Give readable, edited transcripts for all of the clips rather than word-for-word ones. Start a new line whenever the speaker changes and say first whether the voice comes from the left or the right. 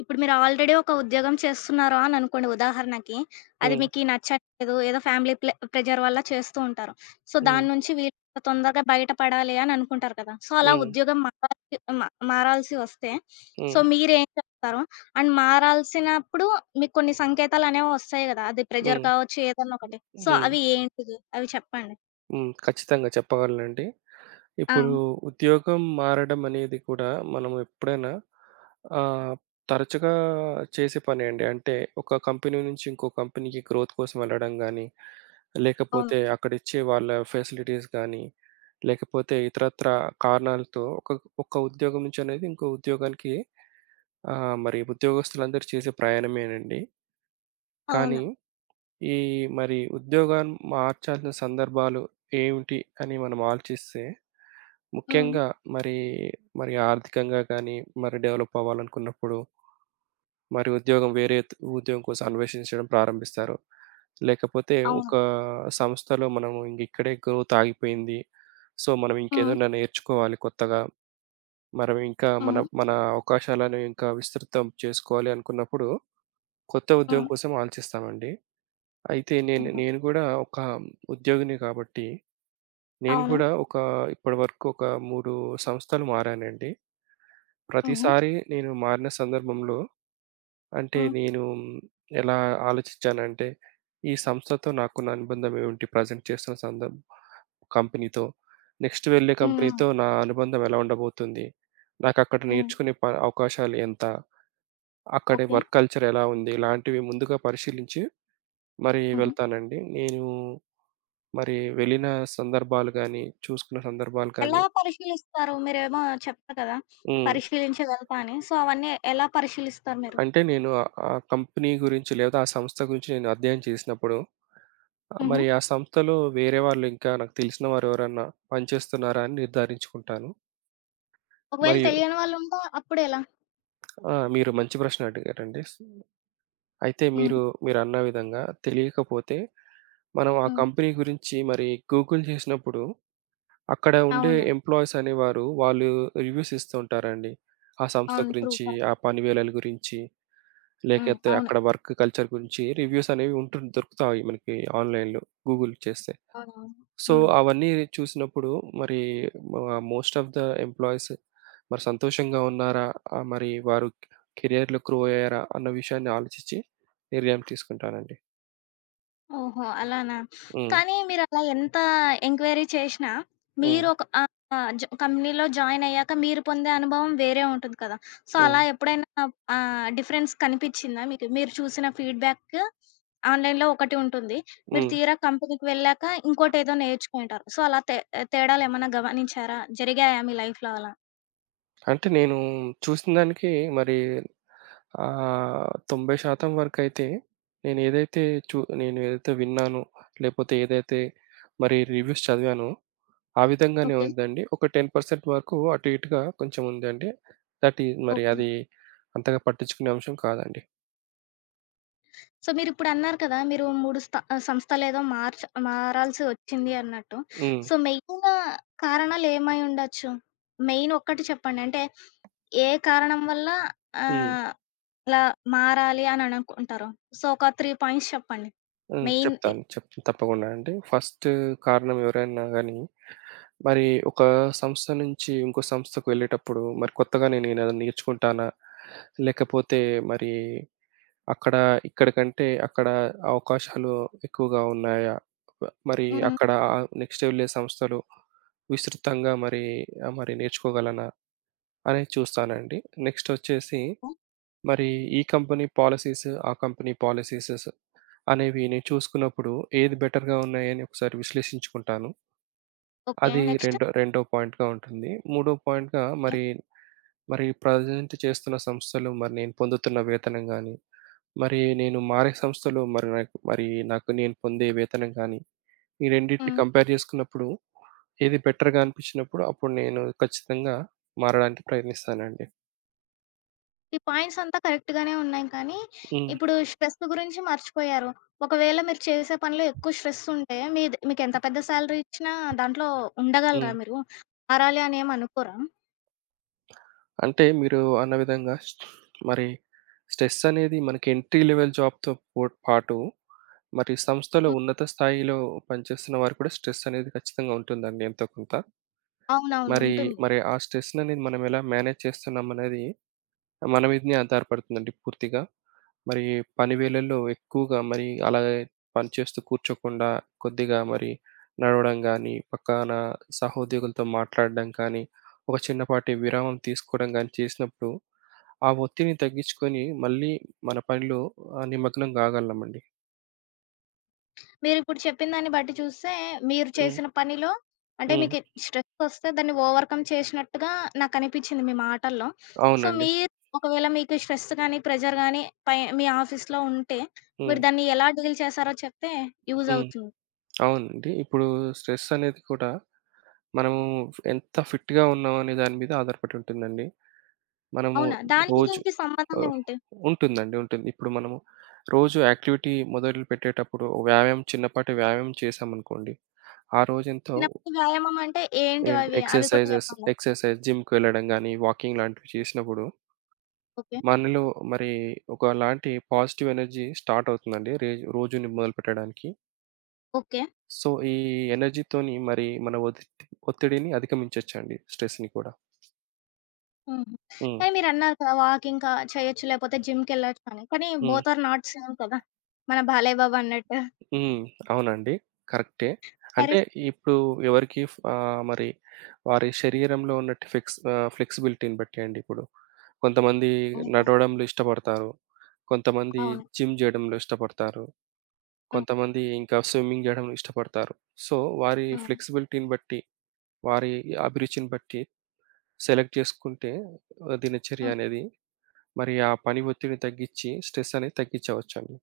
left: ఇప్పుడు మీరు ఆల్రెడీ ఒక ఉద్యోగం చేస్తున్నారు అని అనుకోండి ఉదాహరణకి. అది
right: హ్మ్.
left: మీకీ నచ్చట్లేదు. ఏదో ఫ్యామిలీ ప్రెజర్ వల్ల చేస్తూ ఉంటారు. సో,
right: హ్మ్.
left: దాని నుంచి వీళ్ళు తొందరగా బయటపడాలి అని అనుకుంటారు కదా! సో, అలా
right: హ్మ్.
left: ఉద్యోగం మారాల్సి వస్తే సో,
right: హ్మ్.
left: మీరేం చేస్తారు? అండ్ మారాల్సినప్పుడు మీకు కొన్ని సంకేతాలనేవి వస్తాయి గదా! అది ప్రెజర్
right: హ్మ్.
left: కావచ్చు ఏదన్నా ఒకటి. సో,
right: హ్మ్.
left: అవి ఏంటిది? అవి చెప్పండి.
right: హ్మ్. ఖచ్చితంగా చెప్పగలనండి.
left: ఆ!
right: ఇప్పుడు ఉద్యోగం మారడం అనేది కూడా మనం ఎప్పుడైనా ఆహ్, తరచుగా చేసే పనే అండి. అంటే ఒక కంపెనీ నుంచి ఇంకో కంపెనీకి గ్రోత్ కోసం వెళ్ళడం గానీ,
left: అవును.
right: లేకపోతే అక్కడిచ్చే వాళ్ళ ఫెసిలిటీస్ గానీ, లేకపోతే ఇతరత్రా కారణాలతో ఒక ఒక ఉద్యోగం నుంచి అనేది ఇంకో ఉద్యోగానికి మరి ఉద్యోగస్తులందరూ చేసే ప్రయాణమేనండి. కానీ
left: అవును.
right: ఈ మరి ఉద్యోగాన్ని మార్చాల్సిన సందర్భాలు ఏమిటి అని మనం ఆలోచిస్తే,
left: హ్మ్.
right: ముఖ్యంగా మరి, మరి ఆర్థికంగా కానీ, మరి డెవలప్ అవ్వాలనుకున్నప్పుడు, మరి ఉద్యోగం వేరే త్ ఉద్యోగం కోసం అన్వేషించడం ప్రారంభిస్తారు. లేకపోతే
left: అవును.
right: ఒక సంస్థలో మనం ఇంక ఇక్కడే గ్రోత్ ఆగిపోయింది. సో, మనం
left: హ్మ్.
right: ఇంకేదైనా నేర్చుకోవాలి కొత్తగా. మనం ఇంకా మన
left: హ్మ్.
right: మన అవకాశాలను ఇంకా విస్తృతం చేసుకోవాలి అనుకున్నప్పుడు, కొత్త ఉద్యోగం
left: హ్మ్.
right: కోసం ఆలోచిస్తామండి. అయితే నేను
left: హ్మ్.
right: నేను గూడా ఒక ఉద్యోగిని కాబట్టి, నేను
left: అవును.
right: కూడా ఒక ఇప్పటివరకు ఒక 3 సంస్థలు మారానండి.
left: హుహు.
right: ప్రతిసారి నేను మారిన సందర్భంలో అంటే
left: హ్మ్.
right: నేను ఎలా ఆలోచించానంటే, ఈ సంస్థతో నాకున్న అనుబంధం ఏమిటి? ప్రెజెంట్ చేస్తున్న సందర్భ కంపెనీతో, నెక్స్ట్ వెళ్ళే
left: హ్మ్. హ్మ్.
right: కంపెనీతో నా అనుబంధం ఎలా ఉండబోతుంది? నాకక్కడ
left: హ్మ్.
right: నేర్చుకునే ప అవకాశాలు ఎంత? అక్కడి
left: ఓకే.
right: వర్క్ కల్చర్ ఎలా ఉంది? ఇలాంటివి ముందుగా పరిశీలించి మరి
left: హుహు.
right: వెళ్తానండి. నేను మరి వెళ్ళిన సందర్భాలు గానీ, చూసుకున్న సందర్భాలు
left: ఎలా
right: కానీ
left: పరిశీలిస్తారు? మీరేమో చెప్పారు కదా!
right: హ్మ్.
left: పరిశీలించి వెళ్తా అని. సో, అవన్నీ ఎలా పరిశీలిస్తారు మీరు?
right: అంటే నేను ఆ కంపెనీ గురించి లేదా ఆ సంస్థ గురించి నేను అధ్యయనం చేసినప్పుడు,
left: హుహు.
right: మరి ఆ సంస్థలో వేరే వాళ్ళు ఇంకా నాకు తెలిసిన వారు ఎవరన్నా పనిచేస్తున్నారా అని నిర్ధారించుకుంటాను.
left: ఒకవేళ
right: మరియు
left: తెలియని వాళ్ళుంటే అప్పుడెలా?
right: మీరు మంచి ప్రశ్న అడిగారండి. అయితే
left: హ్మ్.
right: మీరు మీరన్న విధంగా తెలియకపోతే మనం ఆ
left: హ్మ్.
right: కంపెనీ గురించి మరి గూగుల్ చేసినప్పుడు అక్కడ ఉండే
left: అవును.
right: ఎంప్లాయీస్ అనేవారు వాళ్ళు రివ్యూస్ ఇస్తూ ఉంటారండి. ఆ సంస్థ
left: అవును. ట్రూ.
right: గురించి, ఆ
left: కరెక్ట్.
right: పని వేళల గురించి,
left: హ్మ్.
right: లేకపోతే
left: అవును.
right: అక్కడ వర్క్ కల్చర్ గురించి రివ్యూస్ అనేవి దొరుకుతాయి మనకి ఆన్‌లైన్‌లో గూగుల్ చేస్తే.
left: అవునవును.
right: సో,
left: హ్మ్.
right: అవన్నీ చూసినప్పుడు మరి మోస్ట్ ఆఫ్ ద ఎంప్లాయీస్ మరి సంతోషంగా ఉన్నారా? మరి వారు కెరియర్‌లో గ్రో అయ్యారా? అన్న విషయాన్ని ఆలోచించి నిర్ణయం తీసుకుంటానండి.
left: ఓహో! అలానా?
right: హ్మ్.
left: కానీ మీరలా ఎంత ఎంక్వైరీ చేషినా,
right: హ్మ్.
left: మీరు ఒక కంపెనీలో జాయిన్ అయ్యాక మీరు పొందే అనుభవం వేరే ఉంటుంది కదా! సో,
right: హ్మ్.
left: అలా ఎప్పుడైనా డిఫరెన్స్ కనిపిచ్చిందా మీకు? మీరు చూసిన ఫీడ్‌బ్యాక్ ఆన్‌లైన్‌లో ఒకటి ఉంటుంది. మీరు
right: హ్మ్.
left: తీరా కంపెనీకి వెళ్ళాక ఇంకోటేదో నేర్చుకుంటారు. సో, అలా తే తేడాలేమన్నా గమనించారా? జరిగాయా మీ లైఫ్‌లో అలా?
right: అంటే నేను చూసిన దానికి మరి 90% వరకైతే నేనేదైతే చు నేను ఏదైతే విన్నానో, లేపోతే ఏదైతే విన్నాను లేకపోతే ఏదైతే మరి రివ్యూస్ చదివానో, ఆ విధంగానే
left: ఓకే.
right: ఉందండి. ఒక 10% వరకు అటు ఇటుగా కొంచెం ఉందండి. దట్ ఈజ్ మరి
left: ఓకే.
right: అది అంతగా పట్టించుకునే అంశం కాదండి.
left: సో, మీరిప్పుడన్నారు కదా! మీరు 3 సంస్థలేదో మారాల్సి వచ్చింది అన్నట్టు.
right: హ్మ్.
left: సో, మెయిన్ కారణాలేమై ఉండొచ్చు? మెయిన్ ఒక్కటి చెప్పండి. అంటే, ఏ కారణం వల్ల
right: హ్మ్.
left: ఆహ్, అలా మారాలి అని అనుకుంటారు? సో, ఒక 3 పాయింట్స్ చెప్పండి.
right: హ్మ్.
left: మెయిన్‌ది.
right: చెప్తాను. చెప్తాను తప్పకుండా అండి. ఫస్ట్ కారణం ఎవరైనా గాని, మరి ఒక సంస్థ నుంచి ఇంకో సంస్థకు వెళ్ళేటప్పుడు, మరి కొత్తగా నేనేదైనా నేర్చుకుంటానా? లేకపోతే మరి అక్కడ ఇక్కడ కంటే అక్కడ అవకాశాలు ఎక్కువగా ఉన్నాయా? మరి
left: హ్మ్.
right: అక్కడ నెక్స్ట్ వెళ్ళే సంస్థలు విస్తృతంగా మరి మరి నేర్చుకోగలనా? అనేది చూస్తానండి. నెక్స్ట్ వచ్చేసి మరి ఈ కంపెనీ పాలిసీస్, ఆ కంపెనీ పాలిసీసెస్ అనేవి నేను చూసుకున్నప్పుడు ఏది బెటర్‌గా ఉన్నాయని ఒకసారి విశ్లేషించుకుంటాను.
left: ఓకే.
right: అది
left: నెక్స్ట్?
right: రెండో రెండో పాయింట్‌గా ఉంటుంది. మూడో పాయింట్‌గా మరి, మరి ప్రజెంట్ చేస్తున్న సంస్థలు మరి నేను పొందుతున్న వేతనం గాని, మరి నేను మారే సంస్థలో మరి నాకు మరి నాకు నేను పొందే వేతనం గాని, ఈ రెండిటిని
left: హ్మ్.
right: కంపేర్ చేసుకున్నప్పుడు ఏది బెటర్‌గా అనిపించినప్పుడు అప్పుడు నేను ఖచ్చితంగా మారడానికి ప్రయత్నిస్తానండి.
left: ఈ పాయింట్స్ అంతా కరెక్ట్ గానే ఉన్నాయి కానీ,
right: హ్మ్.
left: ఇప్పుడు స్ట్రెస్ గురించి మర్చిపోయారు. ఒకవేళ మీరు చేసే పనిలో ఎక్కువ స్ట్రెస్ ఉంటే, మీకెంత పెద్ద సాలరీ ఇచ్చినా దాంట్లో
right: హ్మ్.
left: ఉండగలరా మీరు? మారాలి అని ఏమి అనుకోరా?
right: అంటే మీరు అన్న విధంగా మరి స్ట్రెస్ అనేది మనకి ఎంట్రీ లెవెల్ జాబ్‌తో పాటు మరి సంస్థలో
left: హ్మ్.
right: ఉన్నత స్థాయిలో పనిచేస్తున్న వారు కూడా స్ట్రెస్ అనేది ఖచ్చితంగా ఉంటుందండి ఎంతో కొంత.
left: అవునవును.
right: మరి,
left: ఉంటుంది.
right: మరి ఆ స్ట్రెస్‌ననేది మనం ఎలా మేనేజ్ చేస్తున్నాం అనేది మన మీదనే ఆధారపడుతుందండి పూర్తిగా. మరి పని వేళల్లో ఎక్కువగా మరి అలా పనిచేస్తూ కూర్చోకుండా కొద్దిగా మరి నడవడం గానీ, పక్కన సహోద్యోగులతో మాట్లాడడం కానీ, ఒక చిన్నపాటి విరామం తీసుకోవడం గానీ చేసినప్పుడు ఆ ఒత్తిడిని తగ్గించుకొని మళ్ళీ మన పనిలో నిమగ్నం కాగలమండి.
left: మీరిప్పుడు చెప్పిన దాన్ని బట్టి చూస్తే, మీరు
right: హ్మ్.
left: చేసిన పనిలో అంటే
right: హ్మ్.
left: మీకు స్ట్రెస్ వస్తే దాన్ని ఓవర్‌కమ్ చేసినట్టుగా నాకనిపించింది మీ మాటల్లో. సో,
right: అవునండి.
left: మీరు ఒకవేళ మీకు స్ట్రెస్ గాని, ప్రెషర్ గాని మీ ఆఫీస్‌లో ఉంటే,
right: హ్మ్.
left: మీరు దాన్ని ఎలా డీల్ చేశారో చెప్తే యూజ్
right: హ్మ్.
left: అవుతుంది.
right: అవునండి. ఇప్పుడు స్ట్రెస్ అనేది కూడా మనము ఎంత ఫిట్‌గా ఉన్నాం అనే దాని మీద ఆధారపడి ఉంటుందండి. మనము
left: అవునా? దానికి
right: రోజు
left: దీనికి సంబంధం
right: ఆహ్,
left: ఏంటి?
right: ఉంటుందండి. ఉంటుంది. ఇప్పుడు మనము రోజు యాక్టివిటీ మొదలు పెట్టేటప్పుడు వ్యాయామం చిన్నపాటి వ్యాయామం చేశామనుకోండి. ఆ రోజంతా
left: చిన్నప్పుడు వ్యాయామం అంటే
right: ఏంటి
left: ఏంటివవి? అవి అవి కూడా
right: ఎక్సర్‌సైజెస్
left: చెప్పండి.
right: ఎక్సర్‌సైజ్ జిమ్‌కెళ్ళడం గాని, వాకింగ్ లాంటివి చేసినప్పుడు
left: ఓకే.
right: మనలో మరి ఒకలాంటి పాజిటివ్ ఎనర్జీ స్టార్ట్ అవుతుందండి. రోజుని మొదలుపెట్టడానికి.
left: ఓకే.
right: సో, ఈ ఎనర్జీతోని మరి మన ఒత్తిడిని అధిగమించొచ్చండి. స్ట్రెస్‌ని కూడా.
left: హుహు.
right: హ్మ్.
left: కానీ మీరన్నారు కదా! వాకింగ్ కా చేయొచ్చు లేకపోతే జిమ్‌కెళ్ళొచ్చు అని. కానీ
right: హ్మ్.
left: బోత్ ఆర్ నాట్ సేమ్ కదా! మన బాలయ్య బాబు అన్నట్టు.
right: హ్మ్. అవునండి. కరెక్టే.
left: సరే.
right: అంటే ఇప్పుడు మరి వారి శరీరంలో ఉన్నట్టు ఫ్లెక్సిబిలిటీని బట్టి అండి ఇప్పుడు. కొంతమంది
left: హుహు.
right: నడవడంలో ఇష్టపడతారు. కొంతమంది
left: అవును.
right: జిమ్ జేయడంలో ఇష్టపడతారు.
left: హ్మ్.
right: కొంతమంది ఇంకా స్విమ్మింగ్ జేయడం ఇష్టపడతారు. సో, వారి
left: హ్మ్.
right: ఫ్లెక్సిబిలిటీని బట్టి, వారి అభిరుచిని బట్టి సెలెక్ట్ చేసుకుంటే
left: హ్మ్.
right: దినచర్య అనేది మరి ఆ పని ఒత్తిడిని తగ్గించి స్ట్రెస్ అనేది తగ్గించవచ్చండి.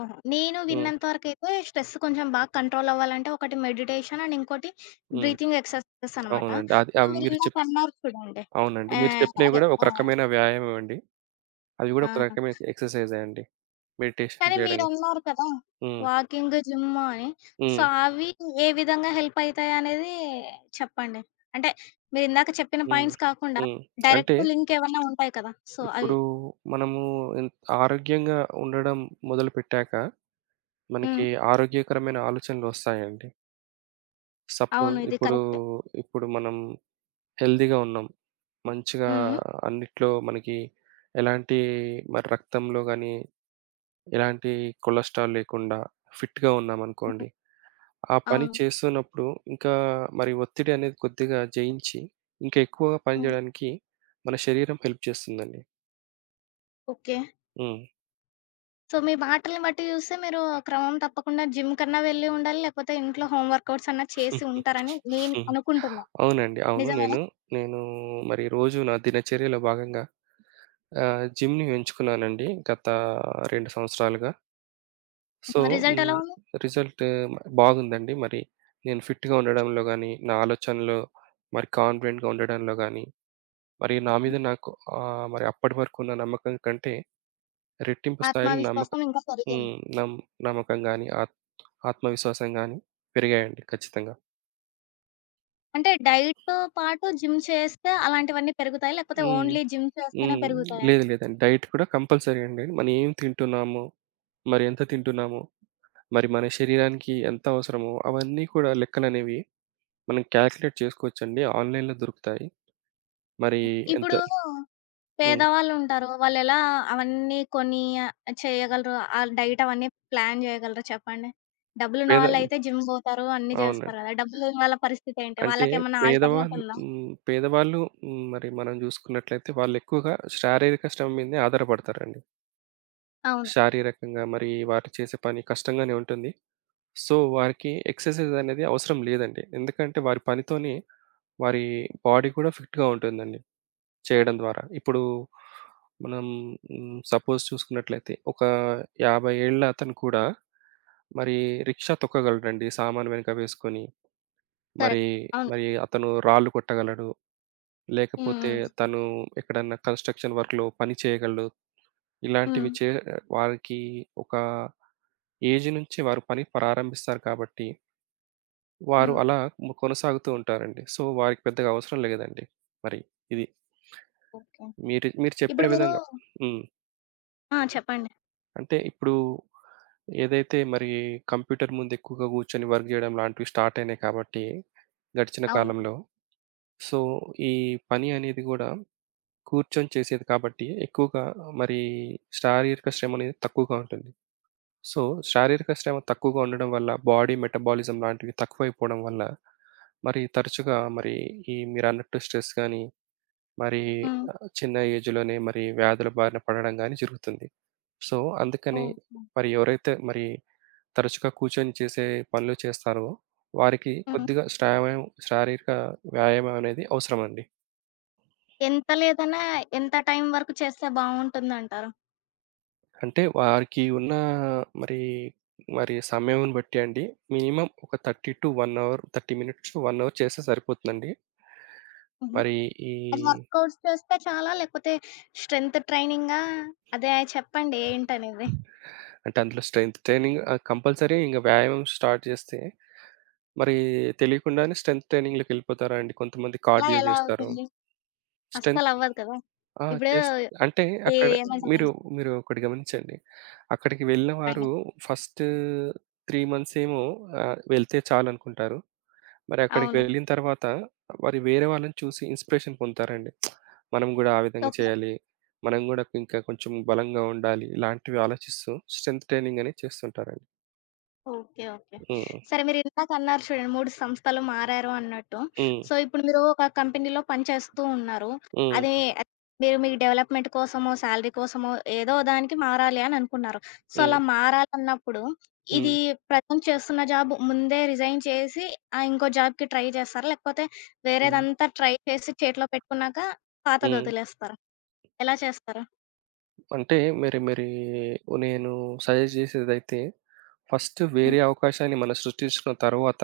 left: ఆహా! నేను
right: హ్మ్.
left: విన్నంత వరకైతే స్ట్రెస్ కొంచెం బాగా కంట్రోల్ అవ్వాలంటే ఒకటి మెడిటేషన్ అండ్ ఇంకోటి
right: హ్మ్.
left: బ్రీతింగ్ ఎక్సర్సైజెస్ అనమాట.
right: అవునండి. అది
left: సో,
right: అవి మీరు
left: మీరిందాక
right: చెప్
left: అన్నారు చూడండి.
right: అవునండి. మీరు చెప్పినవి
left: అదే
right: గూడా ఒక
left: ఆ!
right: రకమైన వ్యాయామం అండి. అవి గూడా
left: ఆ!
right: ఒక రకమైన ఎక్సర్‌సైజే అండి. మెడిటేషన్
left: కానీ
right: చేయడం.
left: మీరన్నారు కదా!
right: హ్మ్.
left: వాకింగ్, జిమ్ అని. సో,
right: హ్మ్.
left: అవి ఏ విధంగా హెల్ప్ అయితాయనేది చెప్పండి. అంటే మీరిందాక చెప్పిన
right: హ్మ్.
left: పాయింట్స్ కాకుండా
right: హ్మ్. అంటే
left: డైరెక్ట్ లింక్ ఏవన్నా ఉంటాయి కదా! సో, అవి.
right: ఇప్పుడు మనము ఎన్ ఆరోగ్యంగా ఉండడం మొదలుపెట్టాక మనకి
left: హ్మ్.
right: ఆరోగ్యకరమైన ఆలోచనలు వస్తాయండి. సపోజ్
left: అవును. ఇది
right: ఇప్పుడు,
left: కరెక్ట్.
right: ఇప్పుడు మనం హెల్తీగా ఉన్నాం. మంచిగా
left: హ్మ్.
right: అన్నిట్లో మనకి ఎలాంటి మరి రక్తంలో గాని, ఎలాంటి కొలెస్ట్రాల్ లేకుండా ఫిట్‌గా
left: హ్మ్.
right: ఉన్నామనుకోండి. ఆ పని
left: అవును.
right: చేస్తున్నప్పుడు ఇంకా మరి ఒత్తిడి అనేది కొద్దిగా జయించి, ఇంకా ఎక్కువగా పని
left: హ్మ్.
right: చేయడానికి మన శరీరం హెల్ప్ చేస్తుందండి.
left: ఓకే.
right: హ్మ్.
left: సో, మీ మాటల్ని బట్టి చూస్తే మీరు క్రమం తప్పకుండా జిమ్ కన్నా వెళ్ళి ఉండాలి, లేకపోతే ఇంట్లో హోమ్ వర్కౌట్స్ అన్నా చేసి ఉంటారని నేను
right: హ్మ్.
left: అనుకుంటున్నా.
right: అవునండి. అవును.
left: నిజమేనా?
right: నేను, నేను మరి రోజు నా దినచర్యలో భాగంగా జిమ్‌ని ఎంచుకున్నానండి గత 2 సంవత్సరాలుగా. సో,
left: రిజల్ట్ ఎలా
right: హ్మ్,
left: ఉంది?
right: రిజల్ట్ బాగుందండి. మరి నేను ఫిట్‌గా ఉండడంలో గాని, నా ఆలోచనలో మరి కాన్ఫిడెంట్‌గా ఉండడంలో గాని, మరి నా మీద నాకు మరి అప్పటి వరకు ఉన్న నమ్మకం కంటే రెట్టింపు స్థాయిలో నమ్మక
left: ఆత్మవిశ్వాసం ఇంకా పెరిగింది.
right: హ్మ్. నమ్ నమ్మకం గాని, ఆత్మవిశ్వాసం గాని పెరిగాయండి ఖచ్చితంగా.
left: అంటే డైట్‌తో పాటు జిమ్ చేస్తే అలాంటివన్నీ పెరుగుతాయా? లేకపోతే
right: హ్మ్.
left: ఓన్లీ జిమ్ చేస్తేనే
right: హ్మ్.
left: పెరుగుతాయా?
right: లేదు లేదండి. డైట్ కూడా కంపల్సరీ అండి. మనం ఏం తింటున్నాము, మరి ఎంత తింటున్నాము, మరి మన శరీరానికి ఎంత అవసరమో అవన్నీ కూడా లెక్కలనేవి మనం క్యాలిక్యులేట్ చేసుకోవచ్చండి. ఆన్‌లైన్‌లో దొరుకుతాయి. మరి ఎంత
left: ఇప్పుడు
right: హ్మ్.
left: పేదవాళ్ళుంటారు. వాళ్ళెలా అవన్నీ కొని చేయగలరు? ఆ డైట్ అవన్నీ ప్లాన్ చేయగలరు చెప్పండి? డబ్బులున్న
right: పేద
left: వాళ్ళైతే జిమ్ పోతారు, అన్నీ చేస్తారు
right: అవునండి.
left: గదా! డబ్బులేని వాళ్ళ పరిస్థితి ఏంటి?
right: అంటే
left: వాళ్ళకేమన్నా ఆల్టర్‌నేట్ ఉందా?
right: పేదవాళ్ళు హ్మ్. మరి మనం చూసుకున్నట్లయితే వాళ్ళు ఎక్కువగా శారీరక శ్రమ మీదనే ఆధారపడతారండి.
left: అవును.
right: శారీరకంగా మరి వారు చేసే పని కష్టంగానే ఉంటుంది. సో, వారికి ఎక్సర్‌సైజ్ అనేది అవసరం లేదండి. ఎందుకంటే వారి పనితోనే వారి బాడీ కూడా ఫిట్‌గా ఉంటుందండి చేయడం ద్వారా. ఇప్పుడు మనం సపోజ్ చూసుకున్నట్లయితే ఒక 50 ఏళ్ల అతను కూడా మరి రిక్షా తొక్కగలడండి సామాను వెనక వేసుకొని. మరి,
left: కరెక్ట్. అవును.
right: మరి అతను రాళ్ళు కొట్టగలడు.
left: హ్మ్.
right: లేకపోతే
left: హ్మ్.
right: తను ఎక్కడన్నా కన్‌స్ట్రక్షన్ వర్క్‌లో పని చేయగలడు. ఇలాంటివి
left: హ్మ్.
right: చే వారికి ఒక ఏజ్ నుంచి వారు పని ప్రారంభిస్తారు కాబట్టి, వారు
left: హ్మ్.
right: అలా కొనసాగుతూ ఉంటారండి. సో, వారికి పెద్దగా అవసరం లేదండి. మరి ఇది.
left: ఓకే.
right: మీరు మీరు చెప్పిన
left: ఇప్పుడు మీరు
right: విధంగా. హ్మ్.
left: ఆ! చెప్పండి.
right: అంటే ఇప్పుడు ఏదైతే మరి కంప్యూటర్ ముందు ఎక్కువగా కూర్చొని వర్క్ జేయడం లాంటివి స్టార్ట్ అయినాయి కాబట్టి, గడిచిన
left: అవును.
right: కాలంలో. సో, ఈ పని అనేది గూడా కూర్చొని చేసేది కాబట్టి ఎక్కువగా మరి శారీరక శ్రమ అనేది తక్కువగా ఉంటుంది. సో, శారీరక శ్రమ తక్కువగా ఉండడం వల్ల బాడీ మెటబాలిజం లాంటివి తక్కువైపోవడం వల్ల, మరి తరచుగా మరి ఈ మీరన్నట్టు స్ట్రెస్ గాని, మరి
left: హ్మ్.
right: చిన్న ఏజ్‌లోనే మరి వ్యాధుల బారిన పడడం గాని జరుగుతుంది. సో, అందుకని
left: ఓకే.
right: మరి ఎవరైతే మరి తరచుగా కూర్చొని చేసే పనులు చేస్తారో, వారికి
left: హ్మ్.
right: కొద్దిగా శారీరక వ్యాయామం అనేది అవసరమండి.
left: ఎంత లేదన్నా ఎంత టైమ్ వరకు చేస్తే బావుంటుందంటారు?
right: అంటే వారికి ఉన్న మరి, మరి సమయం బట్టి అండి మినిమమ్ ఒక 30 to 1 hour, 30 minutes to 1 hour చేస్తే సరిపోతుందండి.
left: హుహు.
right: మరి ఈ
left: అది వర్కౌట్స్ చేస్తే చాలా లేకపోతే స్ట్రెంత్ ట్రైనింగా? అదే చెప్పండి ఏంటనేది?
right: అంటే అందులో స్ట్రెంత్ ట్రైనింగ్ కంపల్సరీ ఇంక వ్యాయామం స్టార్ట్ చేస్తే, మరి తెలియకుండానే స్ట్రెంత్ ట్రైనింగ్‌లోకెళ్ళిపోతారండి. కొంతమంది
left: అలా
right: కార్డియో
left: ఎలా
right: చేస్తారు.
left: అవుతుంది?
right: స్ట్రెంత్
left: అస్సలవ్వదు కదా!
right: ఆ!
left: ఇప్పుడు
right: చేస్ అంటే
left: ఈ
right: అక్కడ
left: ఏమంటది?
right: మీరు, మీరు ఒకటి గమనించండి. అక్కడికి వెళ్ళిన
left: చెప్పండి.
right: వారు ఫస్ట్ 3 మంత్స్ ఏమో వెళ్తే చాలనుకుంటారు. మరి అక్కడికి
left: అవును.
right: వెళ్ళిన తర్వాత మరి వేరే వాళ్ళని చూసి ఇన్‌స్పిరేషన్ పొందుతారండి. మనం గూడా ఆ విధంగా
left: ఒక
right: చేయాలి. మనం గూడా ఇంకా కొంచెం బలంగా ఉండాలి. ఇలాంటివి ఆలోచిస్తూ స్ట్రెంత్ ట్రైనింగ్ అనేది చేస్తుంటారండి.
left: ఓకే. ఓకే.
right: హ్మ్.
left: సరే మీరిందాకన్నారు చూడండి 3 సంస్థలు మారారు అన్నట్టు.
right: హ్మ్.
left: సో, ఇప్పుడు మీరు ఒక కంపెనీలో పనిచేస్తూ ఉన్నారు.
right: హ్మ్.
left: అది మీరు మీ డెవలప్‌మెంట్ కోసమో, సాలరీ కోసమో ఏదో దానికి మారాలి అని అనుకున్నారు. సో,
right: హ్మ్.
left: అలా మారాలన్నప్పుడు
right: హ్మ్.
left: ఇది ప్రజెంట్ చేస్తున్న జాబ్ ముందే రిజైన్ చేసి ఇంకో జాబ్‌కి ట్రై చేస్తారా? లేకపోతే
right: హ్మ్.
left: వేరేదంతా ట్రై చేసి చేతిలో పెట్టుకున్నాక
right: హ్మ్.
left: పాతదొదిలేస్తారా? ఎలా చేస్తారు?
right: అంటే మరి మరి నేను సజెస్ట్ చేసేదైతే ఫస్ట్
left: హ్మ్.
right: వేరే అవకాశాన్ని మనం సృష్టించుకున్న తర్వాత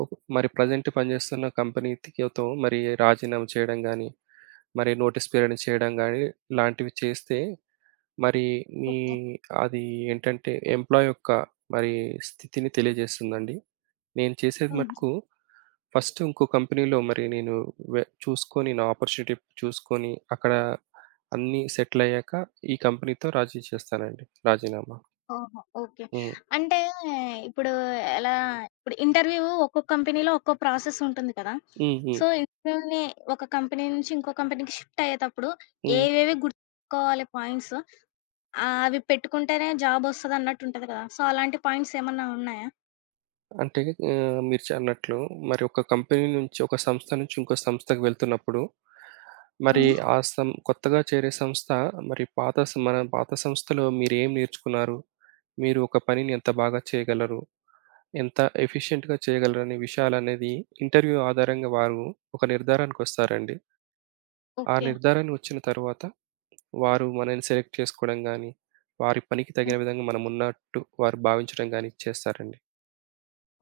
right: ఓ- మరి ప్రజెంట్ పనిచేస్తున్న కంపెనీతో మరి రాజీనామా చేయడం కానీ మరి నోటీస్ పీరియడ్ చేయడం కానీ ఇలాంటివి చేస్తే మరి మీ
left: ఓకే.
right: అది ఏంటంటే ఎంప్లాయ్ యొక్క మరి స్థితిని తెలియజేస్తుందండి. నేను చేసేది
left: హ్మ్.
right: మటుకు ఫస్ట్ ఇంకో కంపెనీలో మరి నేను చూసుకొని నా ఆపర్చునిటీ చూసుకొని, అక్కడ అన్నీ సెటిల్ అయ్యాక ఈ కంపెనీతో రాజీ చేస్తానండి. రాజీనామా.
left: ఓహో! ఓకే.
right: హ్మ్.
left: అంటే ఇప్పుడు ఎలా ఇప్పుడు ఇంటర్వ్యూ ఒక్కో కంపెనీలో ఒక్కో ప్రాసెస్ ఉంటుంది కదా!
right: హ్మ్. హ్మ్.
left: సో, ఇంటర్వ్యూ‌ని ఒక కంపెనీ నుంచి ఇంకో కంపెనీకి షిఫ్ట్ అయ్యేతప్పుడు
right: హ్మ్.
left: ఏవేవి గుర్తుకోవాలి పాయింట్స్? అవి పెట్టుకుంటేనే జాబ్ ఒస్తదన్నట్టు ఉంటది కదా! సో, అలాంటి పాయింట్స్ ఏమన్నా ఉన్నాయా?
right: అంటే ఆహ్, మీరు చ అన్నట్లు మరి ఒక కంపెనీ నుంచి, ఒక సంస్థ నుంచి ఇంకో సంస్థకి వెళ్తున్నప్పుడు, మరి
left: హ్మ్.
right: ఆ సం కొత్తగా చేరే సంస్థ మరి పాత సం మన పాత సంస్థలో మీరేం నేర్చుకున్నారు? మీరు ఒక పనిని ఎంత బాగా చేయగలరు? ఎంత ఎఫిషియెంట్‌గా చేయగలరనే విషయాలనేది ఇంటర్వ్యూ ఆధారంగా వారు ఒక నిర్ధారణకొస్తారండి. ఆ
left: ఓకే.
right: నిర్ధారణ వచ్చిన తర్వాత వారు మనల్ని సెలెక్ట్ చేసుకోవడం గానీ, వారి పనికి
left: హ్మ్.
right: తగిన విధంగా మనమున్నట్టు వారు భావించడం గానీ చేస్తారండి.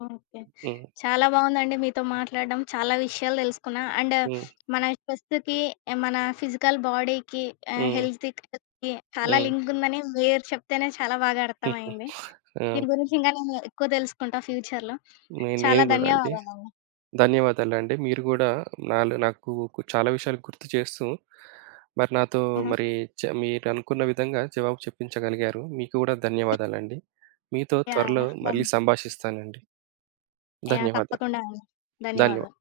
left: ఓకే.
right: హ్మ్.
left: చాలా బావుందండి మీతో మాట్లాడడం. చాలా విషయాలు తెలుసుకున్నా. అండ్
right: హ్మ్.
left: మన స్ట్రెస్‌కి, మన ఫిజికల్ బాడీకి
right: హ్మ్.
left: హెల్త్‌కి చాలా
right: హ్మ్.
left: లింక్ ఉందని మీరు చెప్తేనే చాలా బాగా అర్థమయింది.
right: ఆ!
left: దీని గురించి ఇంకా నేను ఎక్కువ తెలుసుకుంటా ఫ్యూచర్‌లో.
right: నేను నేను
left: చాలా
right: గూడా అండి.
left: ధన్యవాదాలండి.
right: ధన్యవాదాలండి. మీరు గూడా నాలో నాకు కు చాలా విషయాలు గుర్తు చేస్తూ, మరి నాతో
left: హుహు.
right: మరి చ మీరనుకున్న విధంగా జవాబు చెప్పించగలిగారు. మీకు కూడా ధన్యవాదాలండి. మీతో
left: యాహ్!
right: త్వరలో
left: యాహ్!
right: మళ్ళీ సంభాషిస్తానండి.
left: యాహ్!
right: ధన్యవాదాలు.
left: తప్పకుండా అండి. ధన్యవాదాలు.
right: ధన్యవాదాలు.